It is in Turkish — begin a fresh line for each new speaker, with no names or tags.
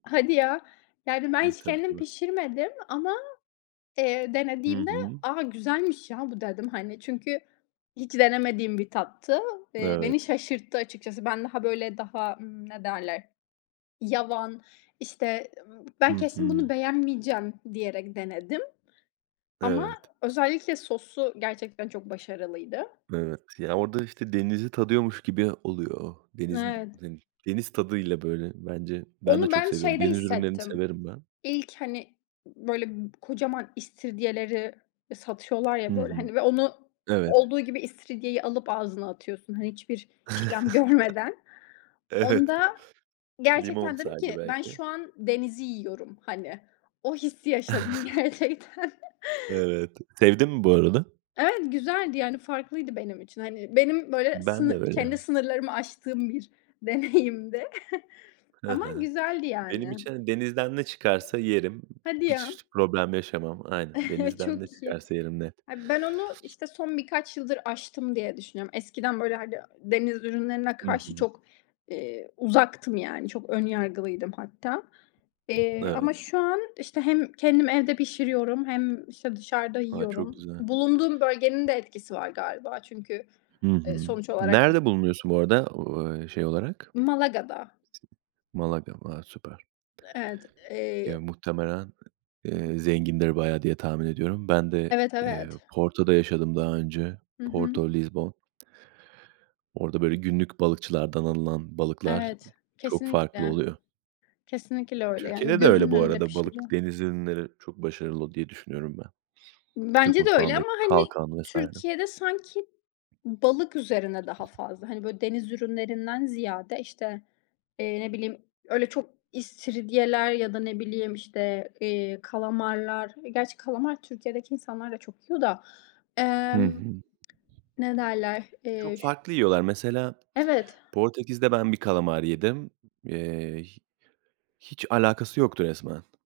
Hadi ya! Yani ben
Iıı,
hiç
tabii,
kendim
tabii.
pişirmedim ama, eee,
Hı
denediğimde,
hı.
"A, güzelmiş ya bu," dedim, hani, çünkü hiç denemediğim bir tattı. Eee, beni
Evet.
şaşırttı açıkçası. Ben daha böyle daha, ımm, ne derler? Yavan, işte, ımm,
I
"Ben kesin bunu
hı.
beğenmeyeceğim," diyerek denedim ama
Evet.
özellikle sosu gerçekten çok başarılıydı.
Evet. Ya, orada, işte, denizi tadıyormuş gibi oluyor, denizin,
Evet.
hani, i deniz tadıyla böyle bence. Ben de
Onu
çok
ben
seviyorum,
şeyde
deniz ürünlerini
hissettim.
severim ben.
İlk, hani, ı böyle, b kocaman istiridyeleri e satıyorlar
Hı
ya böyle,
hı.
hani, ve onu
Evet.
olduğu gibi istiridyeyi alıp ağzına atıyorsun, hani, hiçbir işlem görmeden.
Evet,
Onda
limon
gerçekten dedim
sadece
ki "Ben
belki.
şu an denizi yiyorum," hani, o hissi yaşadım gerçekten.
Evet. Sevdin mi bu arada?
Evet, güzeldi, yani farklıydı benim için. Hani, benim böyle
Ben de
sını
öyle.
kendi sınırlarımı aştığım bir deneyimdi.
He
Ama
he.
güzeldi,
Benim
yani.
için denizden ne çıkarsa yerim,
Hadi ya!
[unintelligible] problem yaşamam. Aynen, denizden ne
Çok iyi!
çıkarsa yerim, net.
He, ben onu, işte, son birkaç yıldır aştım, diye düşünüyorum. Eskiden böyle, hani, deniz ürünlerine
Hı
karşı
hı.
çok, eee, uzaktım. Yani çok ön yargılıydım hatta, eee, ama
Evet.
şu an işte hem kendim evde pişiriyorum hem işte dışarıda
A! Çok
yiyorum.
güzel.
Bulunduğum bölgenin de etkisi var galiba, çünkü,
Hı
eee,
hı.
sonuç olarak
Nerede bulunuyorsun bu arada, o e şey olarak?
Malaga'da.
Sin Malaga. Va Süper.
Evet, eee
Ya, muhtemelen, eee, zengindir bayağı diye, tahmin ediyorum. Ben de,
Evet,
eee,
evet!
Porto'da yaşadım daha önce.
Hı hı.
Porto, Lizbon. Orada böyle günlük balıkçılardan alınan balıklar ı
Evet,
çok farklı
kesinlikle!
oluyor.
Kesinlikle öyle, yani,
Türkiye'de de öyle
gözünün
bu
önünde
arada. Balık,
pişiriyor.
deniz ürünleri çok başarılı diye, düşünüyorum ben.
Imm,
Türk
bence de öyle ama,
mutfağındaki
hani,
kalkan vs.
Türkiye'de sanki ı balık üzerine daha fazla. Hani, böyle deniz ürünlerinden ziyade, işte, eee, ne bileyim öyle çok istiridyeler ya da ne bileyim, işte, eee, kalamarlar E, gerçi kalamar Türkiye'deki insanlar da çok yiyor da.
Hı
Emm,
hı.
ne derler? Eee,
Çok
şü
farklı yiyorlar. Mesela
Evet.
Portekiz'de ben bir kalamar yedim. Eee, hi hiç alakası yoktu resmen!